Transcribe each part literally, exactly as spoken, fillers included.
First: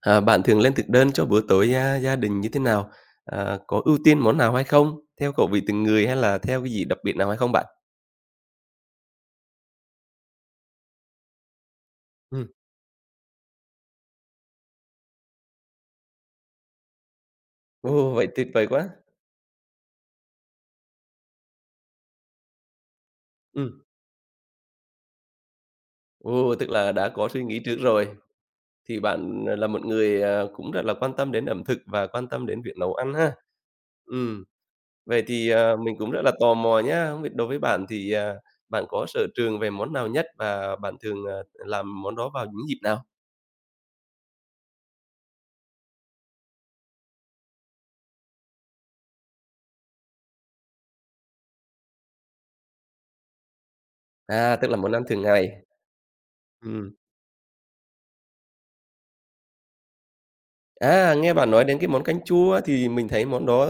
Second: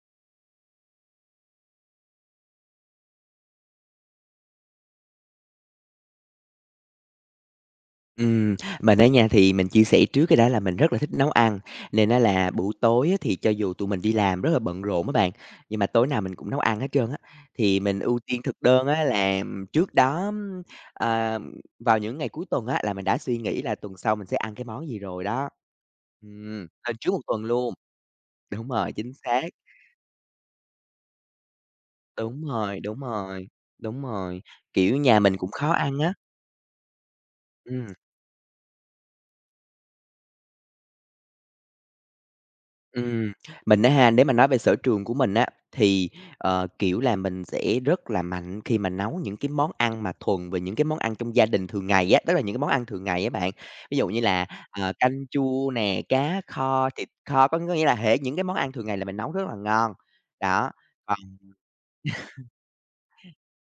À, bạn thường lên thực đơn cho bữa tối gia gia đình như thế nào? À, có ưu tiên món nào hay không? Theo khẩu vị từng người hay là theo cái gì đặc biệt nào hay không bạn? Ừm, mình á nha, thì mình chia sẻ trước cái đó là mình rất là thích nấu ăn, nên á Ừm. là buổi tối á thì cho dù tụi mình đi làm rất là bận rộn á bạn, nhưng mà tối nào mình cũng nấu ăn hết trơn á. Thì mình Ồ, ưu vậy tiên tuyệt thực vời đơn quá! á là trước đó, ưm, ờ, vào những ngày cuối tuần á là mình đã suy nghĩ là Ừm. tuần sau mình sẽ ăn cái món gì rồi đó. Ồ, Ừm, tức là lên đã trước một có suy tuần nghĩ luôn. trước rồi, Đúng rồi, thì chính xác. bạn, à, là một người, à, cũng rất là quan tâm đến ẩm thực và quan Đúng tâm đến việc rồi, nấu đúng ăn ha. rồi, đúng rồi, Ừm, kiểu, nhà vậy mình thì, cũng khó à, mình ăn cũng á. rất là tò mò nhá, không biết đối với bạn Ừm. thì, à, bạn có sở trường về món nào nhất và bạn thường, à, làm món đó vào những dịp nào? Ừm, mình á ha, nếu mà nói về sở trường của mình á, thì, ờ, kiểu là, mình sẽ rất là mạnh khi mà nấu những cái món ăn mà thuần về những cái món ăn trong gia đình thường ngày á, tức là những cái món ăn thường ngày á bạn. Ví dụ như là, À, tức là món ờ, ăn thường canh ngày. chua nè, cá kho, Ừm. thịt kho, có nghĩa là hệ những cái món ăn thường ngày là mình nấu rất là ngon. Đó, À, còn nghe bạn nói đến cái món canh chua thì mình thấy món đó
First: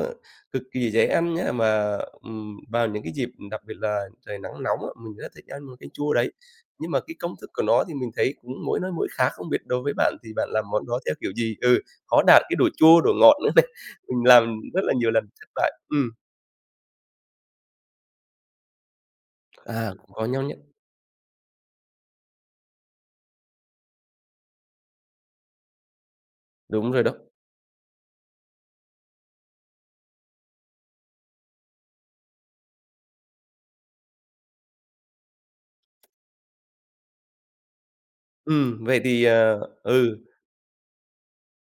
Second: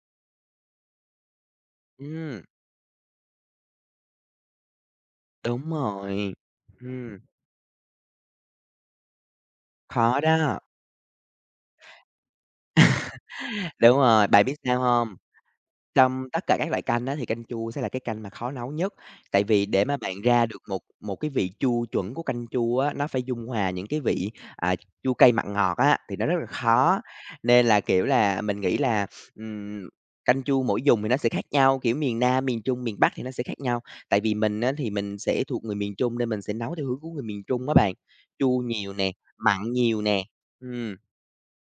cực kỳ dễ ăn nhá, mà, ừm, ừm, vào những cái dịp đặc biệt là trời nắng nóng á, mình rất thích ăn đúng món canh chua đấy. rồi, Nhưng mà cái ừm, công thức của nó thì mình thấy cũng mỗi nơi mỗi khác, không biết đối với bạn khó thì bạn đó. làm món đó theo kiểu gì? Ừ, khó đạt cái độ chua, độ ngọt nữa này, Đúng mình rồi, bạn biết làm rất sao là nhiều không? lần thất bại. Ừm, Trong tất cả các loại canh á, thì canh chua sẽ là cái canh mà khó nấu nhất, tại vì để à, mà cũng bạn có nhau ra nhé. được một một cái vị chua chuẩn của canh chua á, nó phải dung hòa những cái vị, à, chua cay mặn ngọt á, thì nó rất là Đúng khó. rồi đó. Nên là, kiểu là, mình nghĩ là, ừm, canh chua mỗi vùng thì nó sẽ khác nhau, kiểu, miền Nam, miền Trung, miền Bắc thì nó sẽ khác nhau. Tại vì mình á, thì mình sẽ thuộc người miền Trung nên mình sẽ nấu theo hướng của người miền Trung á bạn, chua Ừ, nhiều vậy nè, thì, ờ mặn nhiều ừ, nè, ừm.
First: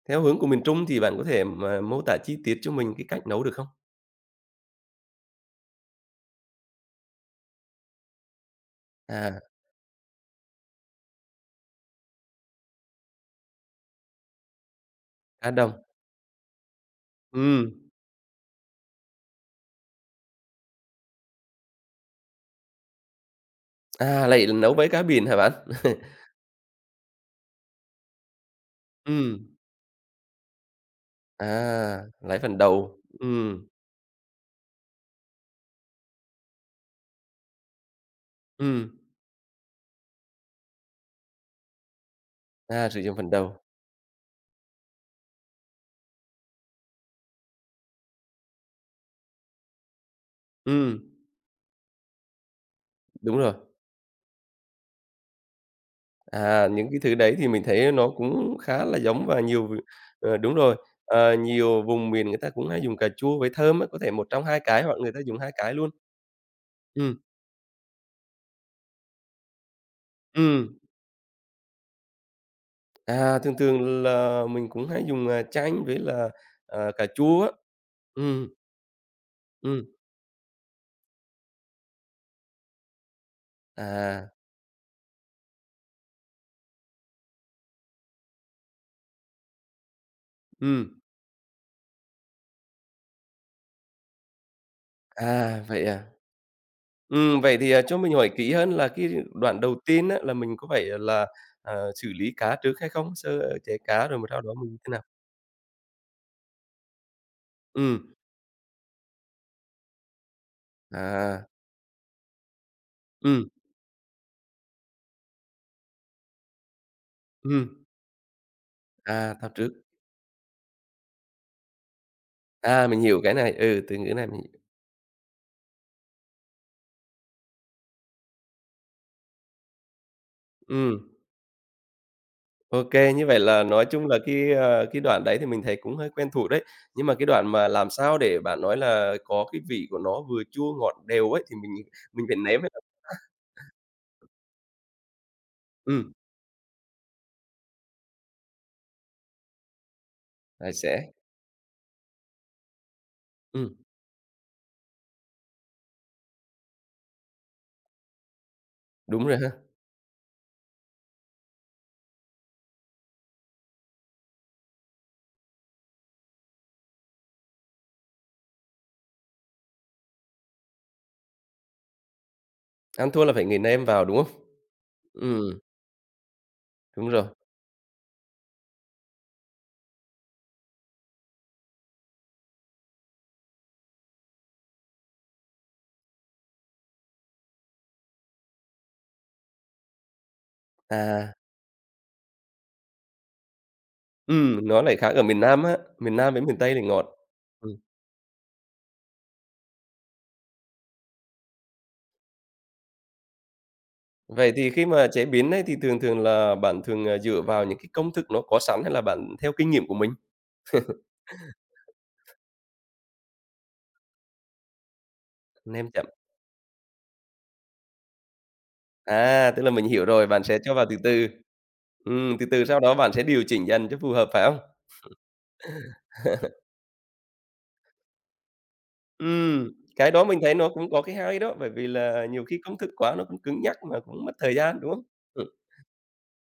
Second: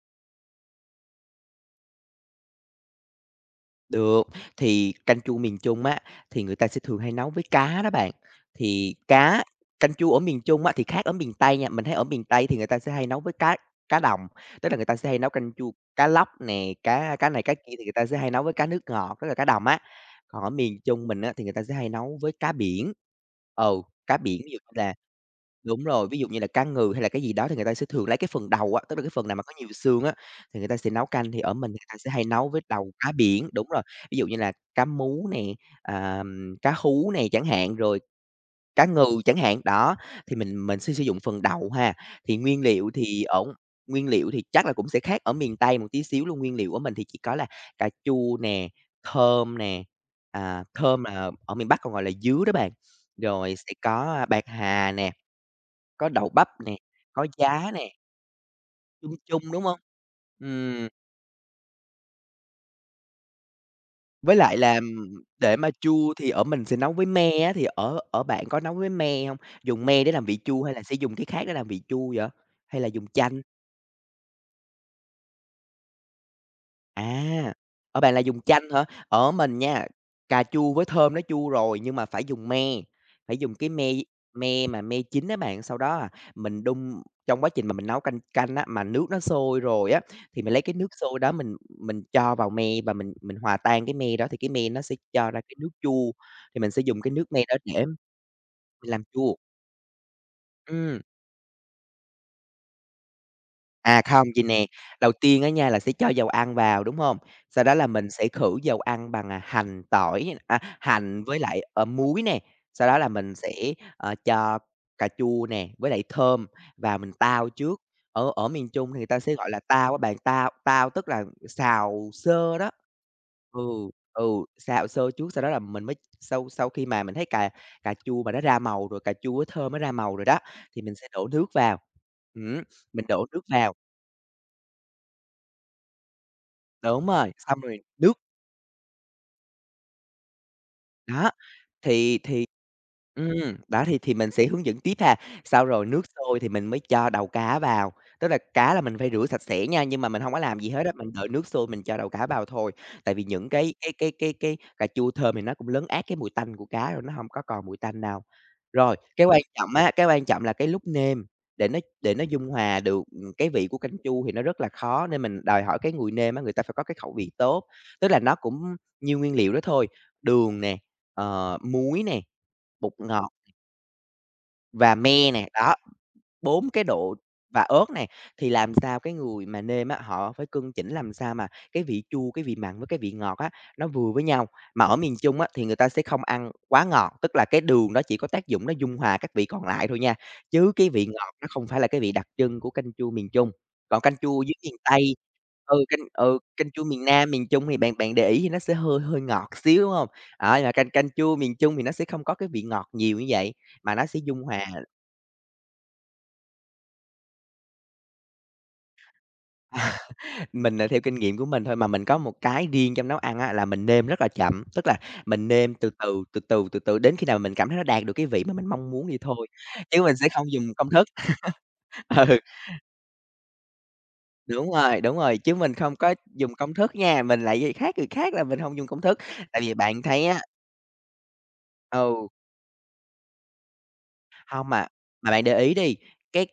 theo hướng của miền Trung thì bạn có thể mà mô tả chi tiết cho mình cái cách nấu được không? Được, thì canh chua miền Trung á, thì người ta sẽ thường hay nấu với cá đó bạn. Thì À, cá canh chua ở miền Trung á, thì khác ở miền Tây nha, mình thấy ở miền Tây thì người ta sẽ hay nấu với cá cá đồng, tức là người ta sẽ hay nấu cá canh chua đồng. cá lóc nè, cá cá này cá Ừ. kia thì người ta sẽ hay nấu với cá nước ngọt, tức là cá đồng á. Còn ở miền Trung mình á, thì người ta sẽ hay nấu với cá biển. Ừ, cá À, biển lại ví dụ như nấu với là cá biển hả bạn? đúng rồi, ví dụ như là cá ngừ hay là cái gì đó thì người ta sẽ thường lấy cái phần đầu á, tức là cái phần nào mà Ừm, có nhiều xương á, thì người ta sẽ nấu canh, thì à, ở mình người ta sẽ hay lấy nấu phần với đầu đầu, cá biển, ừm, đúng rồi. Ví dụ như là cá mú nè, ờm, cá hú nè chẳng hạn, rồi cá ừm, ngừ chẳng hạn, đó, thì mình mình sẽ sử dụng phần đầu ha. Thì nguyên à, liệu sử dụng thì phần ở đầu, nguyên liệu thì chắc là cũng sẽ khác ở miền Tây một tí xíu luôn, nguyên liệu của mình thì chỉ có là cà chua nè, thơm nè, à, ừm, thơm là ở miền Bắc còn gọi là dứa đó bạn, đúng rồi. rồi sẽ có bạc hà nè, có đậu bắp À, nè, những cái thứ có đấy thì mình giá thấy nè, nó cũng khá là chung giống và chung, đúng nhiều v hông? ờ, đúng rồi, Ừm, ờ, nhiều vùng miền người ta cũng hay dùng cà chua với thơm á, có thể một với trong lại hai là, cái hoặc người ta ừm, dùng hai để mà cái luôn. chua thì ở mình sẽ nấu với Ừm, me á, thì ở ở bạn có nấu với me hông? Dùng me để làm vị chua ừm, hay là sẽ dùng cái khác để làm vị chua vậy? Hay là dùng à, chanh? thường thường là mình cũng hay dùng, à, chanh với là, ờ, cà chua á. À, ở bạn là dùng Ừm, chanh hả? Ở mình ừm, nha, cà chua với thơm nó chua rồi nhưng mà phải dùng me, phải dùng cái me à, me mà me chín á bạn. Sau đó, à, mình đun trong quá trình mà mình nấu canh canh á, mà nước nó sôi rồi á, thì mình lấy cái nước ừm, sôi đó mình mình cho vào me và mình mình hòa tan cái me đó thì cái me nó sẽ cho ra cái à, nước vậy à? chua, thì mình sẽ dùng cái nước Ừm, me đó vậy thì, à, để mình cho mình hỏi kỹ hơn là làm cái chua. đoạn đầu tiên á, là mình có phải Ừm. là, ờ, xử lý cá trước hay không? Sơ chế À, cá rồi mà không, sau vầy đó nè, mình thế nào? đầu tiên á nha là sẽ cho dầu ăn vào, đúng hông? Sau đó là Ừm, mình sẽ khử dầu ăn bằng, à, hành, tỏi, à, hành với à, lại, ờ, muối nè, sau đó là mình ừm, sẽ, ờ, cho cà chua nè, với lại thơm vào mình tao trước. ừm, Ở ở miền Trung thì người ta à, sẽ thao gọi là trước. tao á bạn, tao tao tức là xào sơ đó. À, mình hiểu cái này, ừ, Ừ, từ ngữ này ừ, mình hiểu. xào sơ trước sau đó là mình mới sau sau khi mà mình thấy cà cà chua mà nó ra màu rồi, cà chua với thơm nó ra màu rồi đó, thì mình sẽ Ừm, đổ nước vào. Ừm, ô mình như đổ vậy nước là vào nói chung là cái, ờ, cái đoạn đấy thì mình thấy cũng hơi quen thuộc đấy. Nhưng đúng mà cái rồi, đoạn xong mà rồi làm nước, sao để bạn nói là có cái vị của nó vừa chua ngọt đều đó, ấy, thì mình thì mình phải thì nếm ấy. ừm, đó, thì thì mình sẽ hướng dẫn tiếp ha. Sau rồi nước Ừm, sôi thì mình mới cho đầu cá vào, tức là cá là mình phải rửa sạch sẽ nha, nhưng mà mình hông có làm gì là hết á, sẽ mình đợi nước sôi mình cho đầu cá vào thôi. Tại vì những cái ừm, cái cái cái cái cà chua thơm thì nó cũng lấn át cái mùi tanh của cá rồi, nó hông có còn mùi tanh đâu. Rồi, đúng cái rồi quan ha, trọng á, cái quan trọng là cái lúc nêm, để nó để nó dung hòa được, ừm, cái vị của canh chua thì nó rất là khó, nên mình đòi hỏi cái người nêm á, người ta phải có cái khẩu vị tốt. Tức là nó cũng nhiêu nguyên liệu đó thôi, đường nè, ờ, muối nè, bột ăn thua ngọt là phải người nêm vào, đúng không? và me này Ừm, đó, bốn cái đúng độ rồi. và ớt này thì làm sao cái người mà nêm á, họ phải cân chỉnh làm sao mà cái vị chua, cái vị mặn với cái vị ngọt á, nó vừa với nhau. Mà ở miền Trung á, thì người ta sẽ không ăn quá ngọt, tức là cái đường đó chỉ có tác dụng nó dung hòa các vị còn lại thôi nha, chứ cái vị ngọt À, nó không phải là cái vị đặc trưng của canh chua miền Trung. Còn canh chua dưới ừm, miền nó lại khác Tây ở miền Nam á, ừ, canh miền Nam ừ, với miền canh Tây thì chua miền ngọt. Nam, miền Trung Ừm, thì bạn bạn để ý thì nó sẽ hơi hơi ngọt xíu, đúng không? Đó, nhưng mà canh canh chua miền Trung thì nó sẽ không có cái vị ngọt nhiều như vậy, mà nó sẽ dung vậy hòa thì khi mà chế biến ấy thì thường thường là bạn thường, à, dựa vào những cái công thức nó có sẵn hay là bạn theo kinh nghiệm à, của mình? mình, à, theo kinh nghiệm của mình thôi, mà mình có một cái riêng trong nấu ăn á, là mình nêm rất là chậm, tức là mình nêm Nêm từ chậm. từ, từ từ, từ từ đến khi nào mình cảm thấy nó đạt được cái vị mà mình mong muốn thì thôi, À, tức là mình chứ hiểu mình rồi, sẽ bạn không sẽ dùng cho vào công từ thức. từ. Ừm, Ừ, từ từ sau đó bạn sẽ điều chỉnh dần cho phù hợp, phải không? đúng rồi, đúng rồi, chứ mình không có dùng công thức nha, mình lại gì khác người khác là mình không dùng công thức. Tại Ừm, vì bạn cái đó thấy mình á thấy nó cũng có cái hay đó, bởi vì là ừ, nhiều khi công thức quá nó cũng cứng nhắc mà cũng mất thời hông gian, à, đúng không? mà bạn Ừm. để ý đi, cái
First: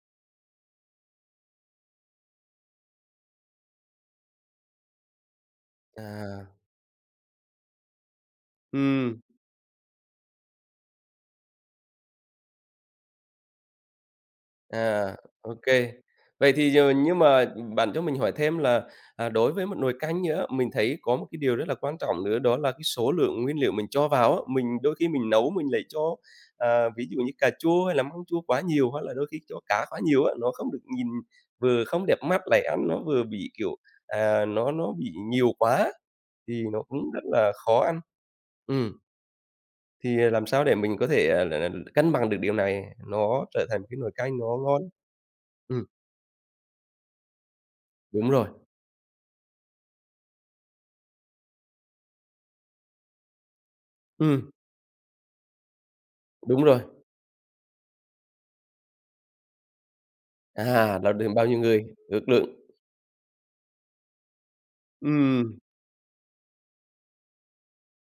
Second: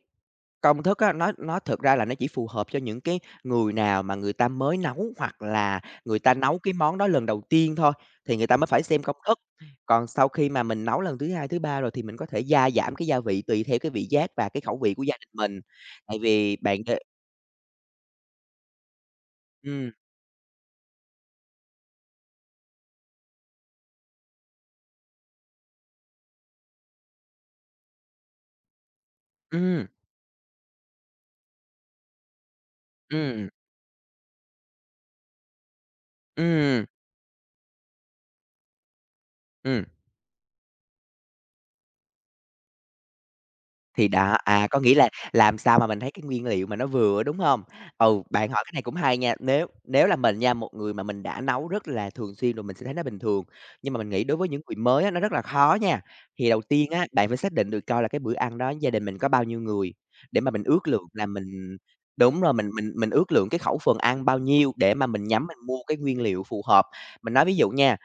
công thức á, nó nó thực ra là nó chỉ phù hợp cho những cái người nào mà người ta mới nấu, hoặc là người ta À, nấu cái món đó lần đầu tiên thôi, thì người ta mới phải xem công ừm. thức. Còn sau khi mà mình nấu lần thứ hai, thứ ba rồi thì mình có thể gia giảm cái gia vị tùy theo cái vị giác và cái khẩu vị của À, gia đình ok. mình. Tại Vậy vì thì bạn giờ đ nhưng mà bạn cho mình hỏi thêm là, à, đối với một ừm, nồi canh nữa, mình thấy có một cái điều rất là quan trọng nữa đó là cái số lượng nguyên liệu mình cho vào á. Mình đôi khi mình nấu mình lại cho, à, ví dụ như cà chua hay là măng chua quá nhiều, hoặc là đôi khi cho cá ừm, quá nhiều á, nó không được nhìn vừa không đẹp mắt lại ăn nó vừa ừm, bị, kiểu, à, nó nó bị nhiều quá thì nó ừm, cũng rất là khó ăn. Ừm, ừm. thì làm sao để mình có thể, à, là là cân bằng được điều này, nó trở thành cái Thì nồi canh đó, nó à, có ngon? nghĩa là làm sao Ừm. mà mình thấy cái nguyên liệu mà nó vừa, đúng hông? Ừ, Đúng rồi, bạn hỏi cái này cũng hay nha, nếu nếu là mình nha, một người mà mình đã nấu rất là thường xuyên rồi mình sẽ thấy nó bình thường, nhưng mà mình nghĩ đối với Ừm. những người mới á, nó rất là khó nha. Thì đầu đúng rồi. tiên á, bạn phải xác định được coi là cái bữa ăn đó gia đình mình có bao nhiêu người, để mà mình ước À, lượng là là được bao nhiêu mình người, ước đúng lượng. rồi, mình mình mình ước lượng cái khẩu phần ăn bao nhiêu để mà mình nhắm Ừm. mình mua cái nguyên liệu phù hợp. Mình nói ví dụ nha,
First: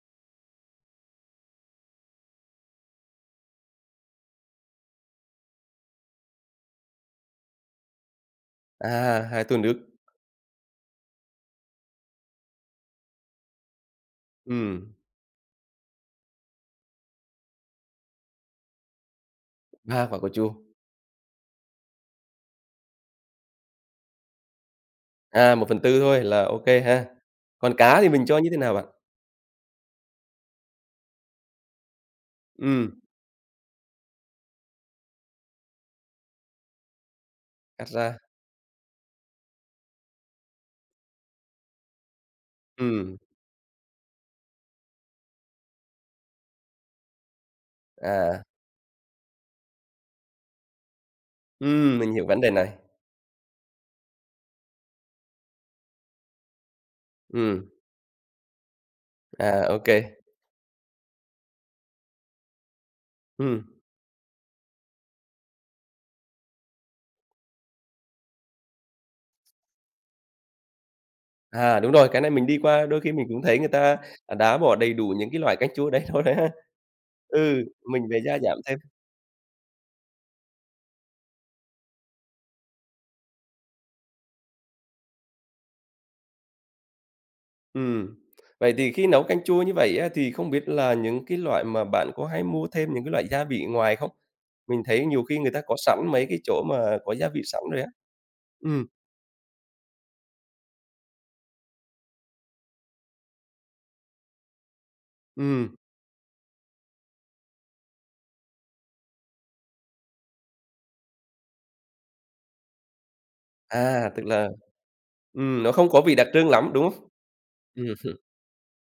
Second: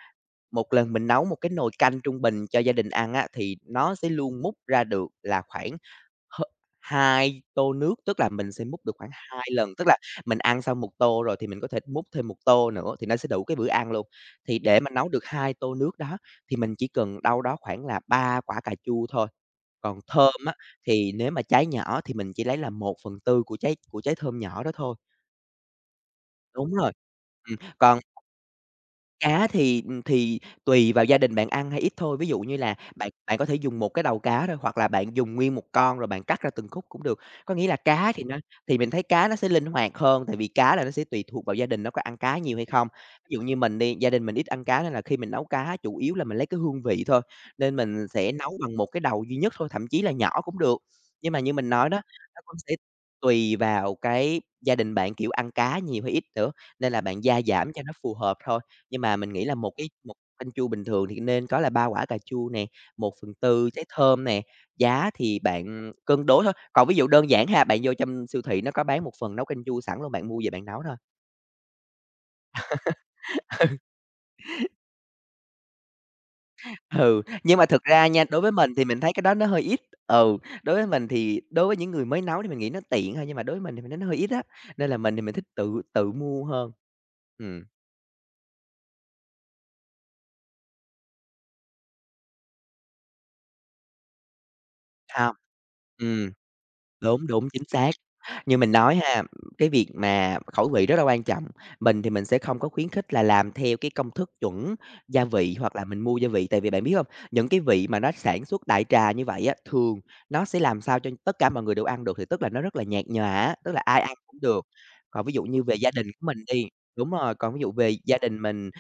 một lần mình nấu một cái nồi canh trung bình cho gia đình ăn á, thì nó sẽ luôn múc ra được là khoảng h hai tô nước, tức là mình sẽ múc được khoảng À, hai hai tô lần, nước, tức là mình ăn xong một tô rồi thì mình có thể múc thêm một tô nữa thì nó sẽ đủ cái bữa ăn luôn. Thì để mà Ừm. nấu được hai tô nước đó thì mình chỉ cần đâu đó khoảng là ba quả cà chua thôi, ba còn quả cà thơm chua, á, thì nếu mà trái nhỏ thì mình chỉ lấy là một phần tư của trái của trái thơm nhỏ đó thôi. à, một phần tư thôi là ô Đúng kê rồi, ha. ừm, Còn còn cá thì mình cho như thế nào bạn? cá thì, thì tùy vào gia đình bạn ăn hay ít thôi, ví dụ như là Ừm. bạn bạn có thể dùng một cái đầu cá thôi, hoặc là bạn dùng nguyên một con rồi bạn cắt ra từng khúc cũng được. Có nghĩa là Cắt ra. cá thì nó thì mình thấy cá nó sẽ linh hoạt hơn, tại vì cá là nó sẽ tùy thuộc vào gia đình nó có ăn cá nhiều hay không. Ừm. Ví dụ như mình đi, gia đình mình ít ăn cá nên là khi mình nấu cá chủ yếu là mình lấy cái hương vị thôi, nên mình sẽ À, nấu bằng một cái đầu duy nhất thôi, thậm chí là nhỏ cũng được. Nhưng mà như mình nói đó, ừm, mình hiểu vấn nó đề cũng này. sẽ tùy vào cái gia đình bạn, kiểu, ăn cá nhiều hay ít nữa, nên là bạn gia Ừm, giảm cho nó phù hợp thôi. Nhưng mà mình nghĩ là một à, ô cái kê. một canh chua bình thường thì nên có là ba quả cà chua nè, một phần Ừm. tư trái thơm nè, giá thì bạn cân đối thôi. Còn ví dụ đơn giản ha, bạn vô trong siêu thị nó có bán một phần nấu canh chua sẵn luôn, bạn mua về bạn nấu thôi. À, đúng rồi, cái này mình đi qua đôi khi mình cũng thấy người ta, à, đã bỏ đầy đủ những cái loại canh chua đấy thôi đấy ha. Ừ, nhưng Ừ, mà thực ra mình về nha, gia đối với giảm mình thêm. thì mình thấy cái đó nó hơi ít. Ừ, đối với mình thì đối với những người mới nấu thì mình nghĩ nó tiện thôi, nhưng mà đối với mình thì mình thấy nó hơi ít á, nên là mình thì mình thích tự tự mua hơn. Ừm, Ừm. Vậy thì khi nấu canh chua như vậy á, thì không biết là những cái loại mà bạn có hay mua thêm những cái loại gia vị ngoài không? Mình thấy nhiều sao? khi người ta có sẵn mấy Ừm, cái chỗ mà có đúng, gia vị đúng, sẵn chính rồi á. xác. Như mình Ừm, nói ha, cái việc mà khẩu vị rất là quan trọng. Mình thì mình sẽ không có khuyến khích là làm theo cái công thức chuẩn gia vị ừm, hoặc là mình mua gia vị, tại vì bạn biết không. Những cái vị mà nó sản xuất đại trà như vậy á, thường nó sẽ làm sao cho tất cả mọi người đều ăn được thì tức là nó rất là nhạt nhòa á, tức là ai à, ăn tức cũng là, được. Còn ví dụ ừm, như nó về không gia có đình vị đặc của mình trưng đi lắm, đúng không? Đúng rồi, còn ví dụ Ừm, về gia đình mình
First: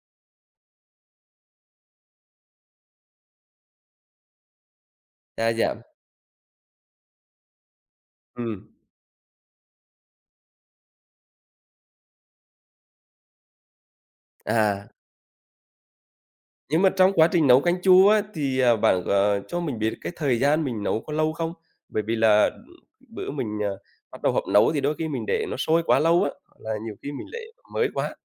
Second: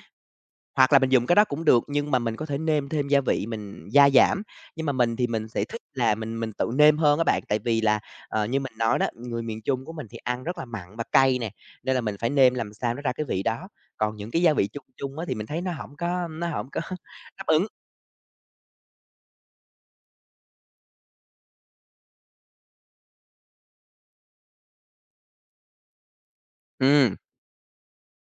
hoặc là mình dùng cái đó cũng được, nhưng mà mình có thể nêm thêm gia vị mình gia giảm, nhưng mà mình thì mình đa sẽ dạng, thích là mình mình tự nêm hơn á bạn. Tại vì là, ờ, như ừm, mình nói đó, người miền Trung của mình thì ăn rất là mặn và cay nè, nên là mình phải nêm làm sao nó ra cái vị đó. Còn những cái gia vị chung à, chung á thì mình thấy nó không có nó không có nhưng mà trong quá đáp trình nấu ứng. canh chua á, thì, à, bạn, ờ, cho mình biết cái thời gian mình nấu có lâu không? Bởi vì là, ừm, bữa mình, à, bắt đầu họp nấu thì đôi khi mình để nó sôi quá lâu á, là nhiều khi Ừm. mình lại mới quá.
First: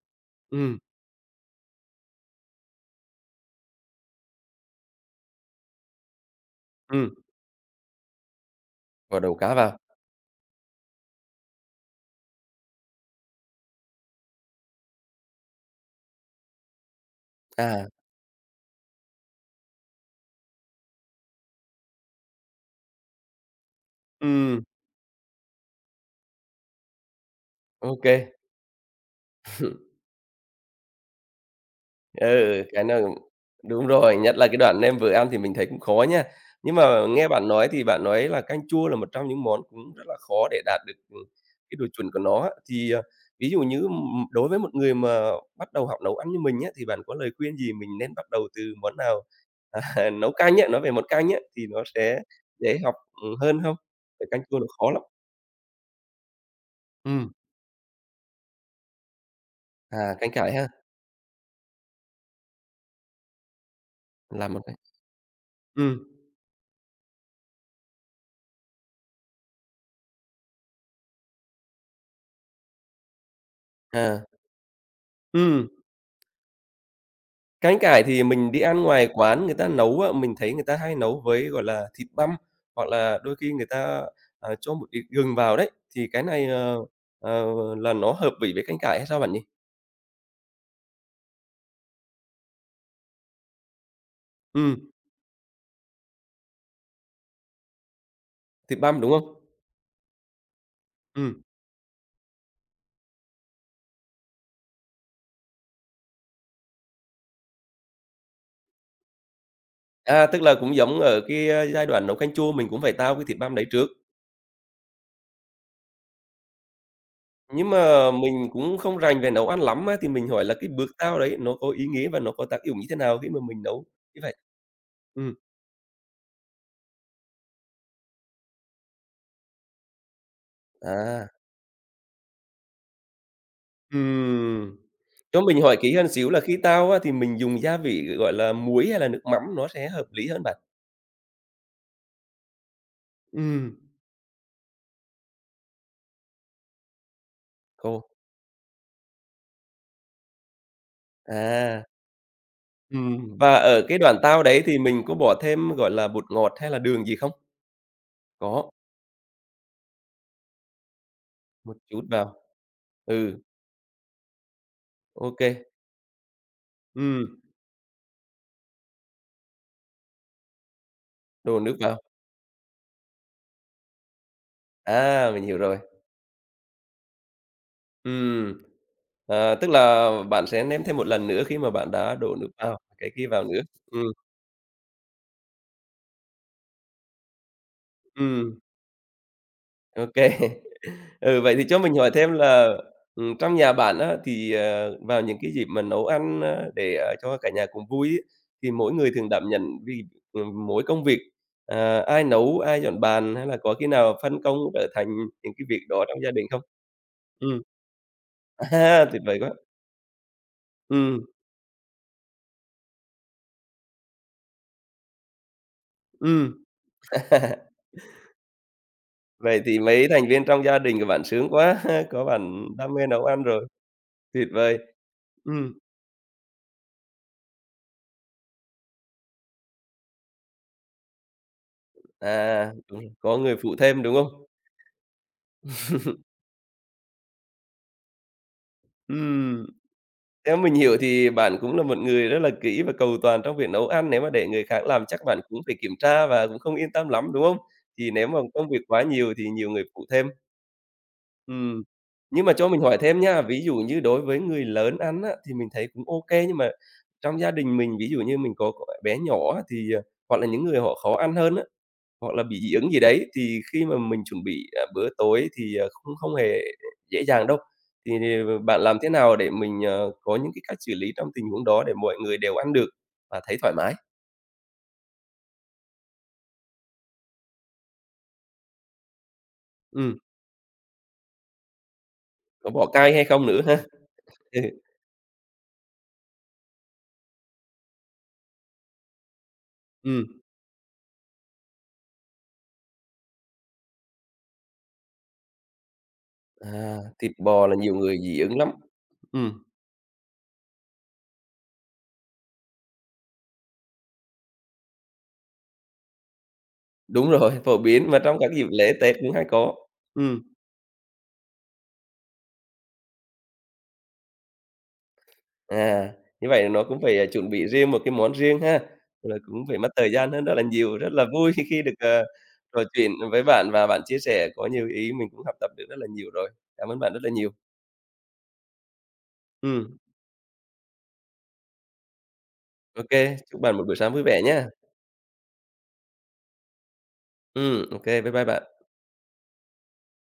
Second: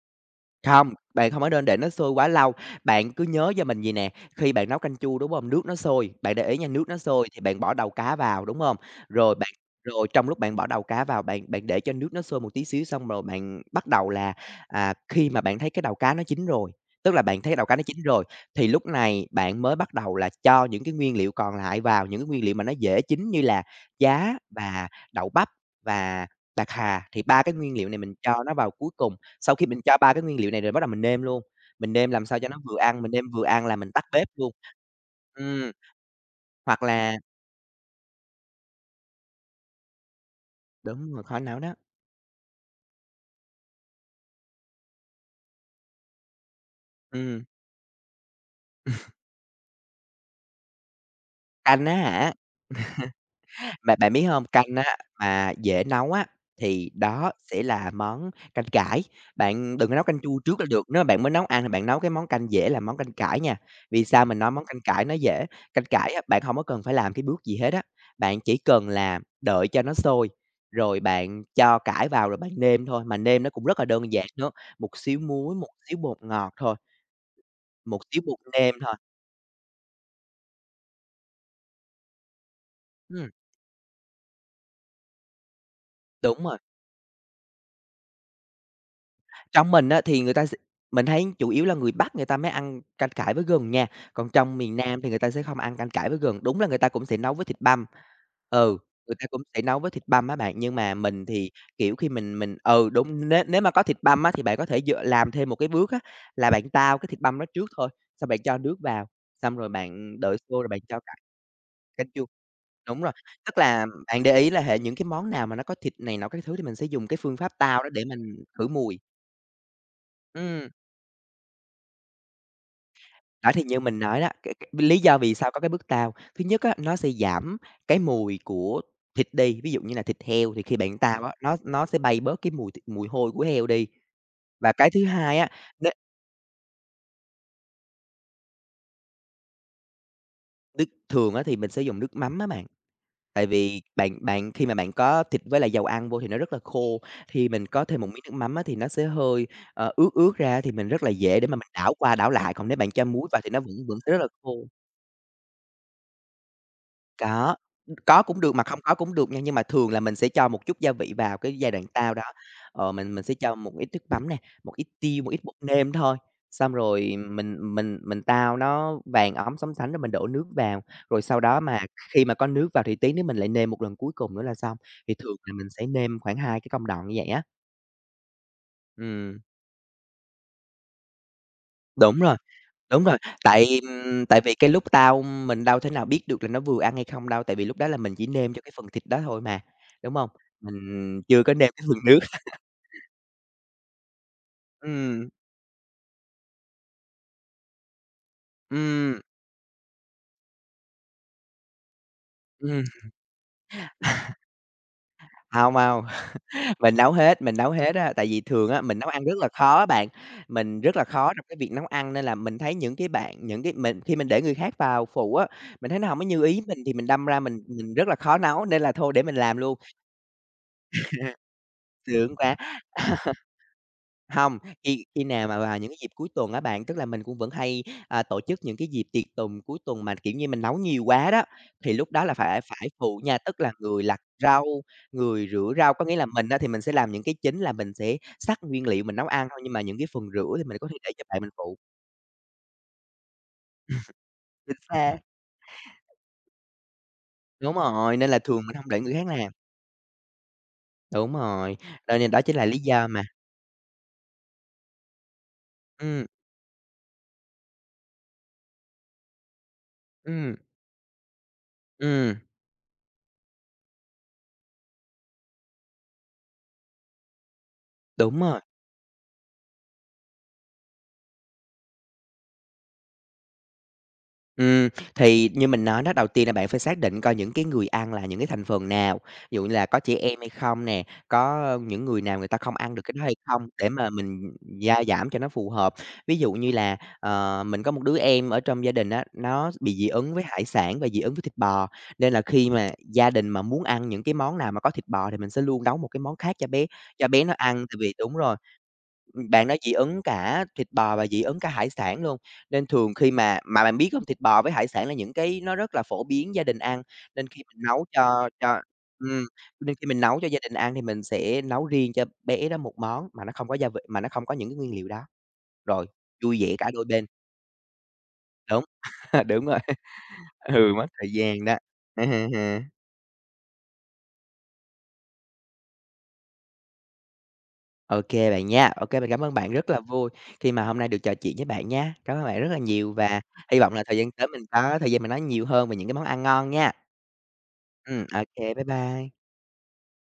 Ừm, Không, bạn không có nên để nó sôi quá lâu, bạn cứ nhớ cho mình vầy nè, khi bạn nấu canh chua, đúng hông? Nước nó sôi, bạn để ý nha, nước nó ừm. sôi thì bạn bỏ đầu cá vào, đúng hông? Bỏ đầu Rồi bạn cá vào. rồi trong lúc bạn bỏ đầu cá vào, bạn bạn để cho nước nó sôi một tí xíu xong rồi bạn bắt đầu là, à, khi mà bạn thấy cái đầu cá nó chín rồi, tức là bạn thấy đầu cá nó À, chín rồi, thì lúc này bạn mới bắt đầu là cho những cái nguyên liệu còn lại vào, những cái nguyên liệu mà nó dễ chín như là giá Ừm. và đậu bắp và bạc hà, thì ba cái nguyên liệu này ok mình cho nó vào cuối cùng. Sau khi mình cho ba cái nguyên liệu này rồi bắt đầu mình nêm luôn, mình nêm làm sao cho nó Ừ, vừa cái ăn, mình nào nêm vừa ăn là đúng mình tắt rồi, bếp nhất là luôn. cái đoạn nem vừa ăn thì mình thấy Ừm, cũng khó nha. Nhưng hoặc mà là nghe bạn nói thì bạn nói là canh chua là một trong những món cũng rất là khó để đạt được, đúng ừm, rồi, khó nấu đó. cái độ chuẩn của nó á. Thì, à, ví dụ như, ừm, đối với một người mà bắt đầu học nấu ăn như mình á, thì bạn có lời Ừm, khuyên gì mình nên bắt đầu từ món nào? À, nấu canh á, nói về món canh á, thì nó canh á sẽ hả? dễ học, ừm, hơn không? Mà bạn biết Tại canh hông? chua nó Canh khó á lắm. mà dễ nấu á, thì Ừm. đó sẽ là món canh cải. Bạn đừng có nấu À, canh canh chua cải trước là ha, được, nếu mà bạn mới nấu ăn thì bạn nấu cái món canh dễ là món canh cải nha. Vì sao mình nói làm một món cái canh cải nó dễ? Canh Ừm. cải á, bạn hổng có cần phải làm cái bước gì hết á, bạn chỉ cần là đợi cho nó sôi, rồi bạn cho cải vào rồi bạn nêm thôi, mà nêm nó cũng rất là đơn À. giản nữa, một xíu muối, Ừm. một xíu bột ngọt thôi, Cánh một cải xíu thì bột mình đi nêm ăn thôi. ngoài quán người ta nấu á, mình thấy người ta hay nấu với, gọi là, thịt băm, hoặc là Ừm, đôi khi người ta, à, cho một ít gừng vào đấy, thì cái đúng này, rồi. ờ, ờ, là nó hợp vị với cánh cải hay sao bạn nhỉ? Trong mình á, thì người ta s mình thấy chủ yếu là người Bắc người ta mới ăn canh cải với gừng nha, còn trong miền Ừm, Nam thì người ta sẽ không ăn canh cải với gừng. Đúng là người ta cũng sẽ nấu với thịt băm, ừ, thịt băm, đúng người ta không? cũng sẽ nấu với thịt băm á bạn, nhưng mà mình Ừm, thì, kiểu, khi mình mình ừ, đúng, nếu nếu mà có thịt băm á, thì bạn có thể dựa làm thêm một cái bước á, là bạn tao cái thịt băm đó trước thôi, xong bạn cho nước vào, xong rồi bạn à, đợi tức là sôi rồi cũng bạn giống cho cải ở cái, a, giai đoạn canh nấu chua. canh chua mình cũng phải Đúng rồi, tao cái thịt băm tức đấy là trước. bạn để ý là hệ những cái món nào mà nó có thịt này nọ các thứ thì mình sẽ dùng cái phương pháp Nhưng tao đó để mà mình mình khử cũng không mùi. rành về nấu ăn lắm á, thì mình hỏi là cái Ừm. bước tao đấy nó có ý nghĩa và nó có tác dụng như thế nào khi mà Đó, mình thì như nấu mình như nói đó, vậy? cái cái lý do vì Ừm, sao có cái bước tao, thứ nhất á, nó sẽ giảm cái mùi của thịt đi, ví dụ như là thịt heo thì khi bạn tao à. á, nó nó sẽ bay bớt cái mùi th mùi hôi của heo đi. Và Ừm. cái thứ hai Cho á, mình hỏi nó kỹ hơn xíu là khi tao á, thì mình dùng gia vị, gọi là, muối hay là nước mắm nó sẽ hợp lý hơn bạn? nước thường á thì mình sẽ dùng nước mắm á bạn, tại Ừm. vì bạn bạn khi mà bạn có thịt với lại dầu ăn vô thì nó rất là khô, thì mình có Ồ, thêm một miếng nước mắm á thì nó sẽ hơi, ờ, ướt ướt ra thì mình rất là dễ để mà mình à, đảo qua đảo lại, còn nếu bạn cho muối Ừm. vào thì và nó vẫn ở cái vẫn sẽ đoạn rất là tao đấy khô. thì mình có bỏ thêm, gọi là, bột ngọt hay là đường gì không? Có, có cũng được mà Có, không có cũng được nha, nhưng mà thường là mình sẽ cho một chút gia vị vào cái giai một đoạn chút sau đó. vào. Ờ, mình mình sẽ Ừ, cho một ít nước mắm nè, một ít tiêu, ô một ít kê. bột nêm thôi, xong rồi Ừm, mình mình mình tao nó vàng óng sóng sánh rồi mình đổ nước vào, rồi sau đổ đó nước mà vào. khi mà có nước vào thì tí nữa mình lại nêm một lần cuối cùng nữa là xong. Thì À, thường mình là hiểu mình rồi. sẽ nêm khoảng hai cái công đoạn như vậy á. Ừm, Ừm, à, tức là bạn sẽ nêm thêm một lần nữa khi mà bạn đã đúng đổ rồi. nước vào, Đúng cái rồi, kia vào nữa. tại, Ừm, ừm, tại vì cái lúc tao mình đâu thể nào biết được là nó vừa ăn hay không đâu, tại vì lúc đó là mình chỉ nêm ừm, cho cái phần thịt đó thôi mà, ô đúng kê. hông? Mình Ừ, chưa vậy có thì nêm cho cái mình phần hỏi nước. thêm là, ừm, trong nhà bạn á, thì, ờ, vào Ừm, những cái dịp mà nấu ăn, ơ, để, ờ, cho cả nhà cùng vui ấy, thì mỗi người ừm, thường đảm nhận vì, ừm, mỗi công việc, ờ, ai nấu, ai ừm. dọn bàn hay là có khi nào phân công trở thành những cái Hông, việc đó hông, trong gia đình không? mình nấu hết, mình Ừm, nấu hết á, tại vì thường á, mình à, nấu tuyệt ăn rất vời là quá! khó á bạn, mình rất là Ừm, khó trong cái việc nấu ăn nên là mình thấy những cái bạn những cái mình khi mình để người khác vào phụ á, mình thấy nó hổng có như ý ừm. mình thì mình đâm ra mình mình rất là khó nấu nên là thôi để mình làm Vậy luôn, thì mấy thành viên trong gia đình của bạn sướng quá, có sướng quá. bạn đam mê nấu ăn rồi, tuyệt Hông, vời. khi khi nào mà Ừm, vào những cái dịp cuối tuần á bạn, tức là mình cũng vẫn hay, à, tổ chức những cái dịp tiệc tùng cuối tuần mà, kiểu như, mình nấu nhiều quá đó, thì lúc đó là phải à, phải đúng rồi, phụ có nha, người tức là phụ thêm, người đúng lặt không? rau, người rửa rau. Có nghĩa là mình á thì mình sẽ làm những cái chính là mình sẽ xắt nguyên liệu mình nấu ăn thôi, Ừm. nhưng mà những cái phần rửa Theo thì mình mình có hiểu thể để cho thì bạn mình bạn cũng phụ. là một người rất là kỹ và cầu toàn trong việc nấu ăn, nếu mà để người Chính khác làm chắc xác, bạn cũng phải kiểm tra và cũng không yên tâm lắm, đúng không? đúng Thì rồi, nếu nên mà là thường công mình việc hông để quá người khác nhiều thì làm. nhiều người phụ thêm. Đúng rồi, Ừm. rồi nên đó Nhưng mà chính là cho lý mình hỏi do thêm mà nha, ví dụ như đối với người lớn ăn á, thì mình thấy cũng ừm, ok nhưng mà trong gia đình mình, ví dụ như mình có có bé nhỏ á, thì, à, hoặc là ừm, những người họ khó ăn hơn á, hoặc ừm, là bị dị ứng gì đấy, thì khi mà mình chuẩn bị, à, bữa tối thì, à, không không hề dễ dàng đâu. Thì đúng rồi. bạn làm thế nào để mình, ờ, có những cái cách xử lý trong tình huống đó để mọi người đều ăn được và thấy thoải mái? Ừm, thì như mình nói đó, đầu tiên là bạn phải xác định coi những cái người ăn là những cái thành phần nào, ví dụ như là có trẻ Ừm, em hay không nè, có những người nào người ta có không bỏ ăn được cay cái hay đó hay không nữa không ha? để mà mình Ừ, gia giảm cho nó phù hợp. Ví dụ như là, ờ, mình có một đứa em ở trong gia đình á, nó bị dị ứng ừm, với hải sản và dị ứng với thịt bò, nên là khi mà gia đình mà muốn ăn những cái món nào mà có thịt bò thì mình sẽ luôn nấu một cái món khác cho bé à, cho thịt bé nó bò là ăn nhiều tại vì người đúng dị rồi, ứng lắm. Ừm, bạn đó dị ứng cả thịt bò và dị ứng cả hải sản luôn, nên thường khi mà mà bạn biết hông, thịt bò với hải sản là những cái nó rất là phổ biến gia đình ăn, đúng nên rồi, khi phổ mình nấu biến mà trong cho các dịp cho lễ Tết cũng hay ừm, có. nên khi mình nấu Ừm. cho gia đình ăn thì mình sẽ nấu riêng cho bé đó một món mà nó không có gia vị mà nó không có những cái nguyên liệu đó, rồi À, như vui vậy vẻ nó cả cũng đôi phải, à, bên, chuẩn bị riêng một cái món riêng ha, đúng, rồi cũng đúng phải rồi, mất thời gian hơn rất là ừ, nhiều. mất Rất là thời vui khi gian đó. khi được, ờ, trò chuyện với bạn và bạn chia sẻ có nhiều ý mình cũng học tập được rất là nhiều rồi. Cảm ơn bạn rất là nhiều. OK bạn nha. OK mình cảm ơn bạn rất Ừ, là vui khi mà hôm nay được trò chuyện với bạn nha. Cảm ơn bạn rất là ok. nhiều và Chúc bạn hy một vọng buổi là sáng thời vui gian vẻ tới mình nhé. có thời gian mình nói nhiều hơn về những cái món ăn ngon nha. Ừ, ok, bye Ừ bye OK bạn. bye bye.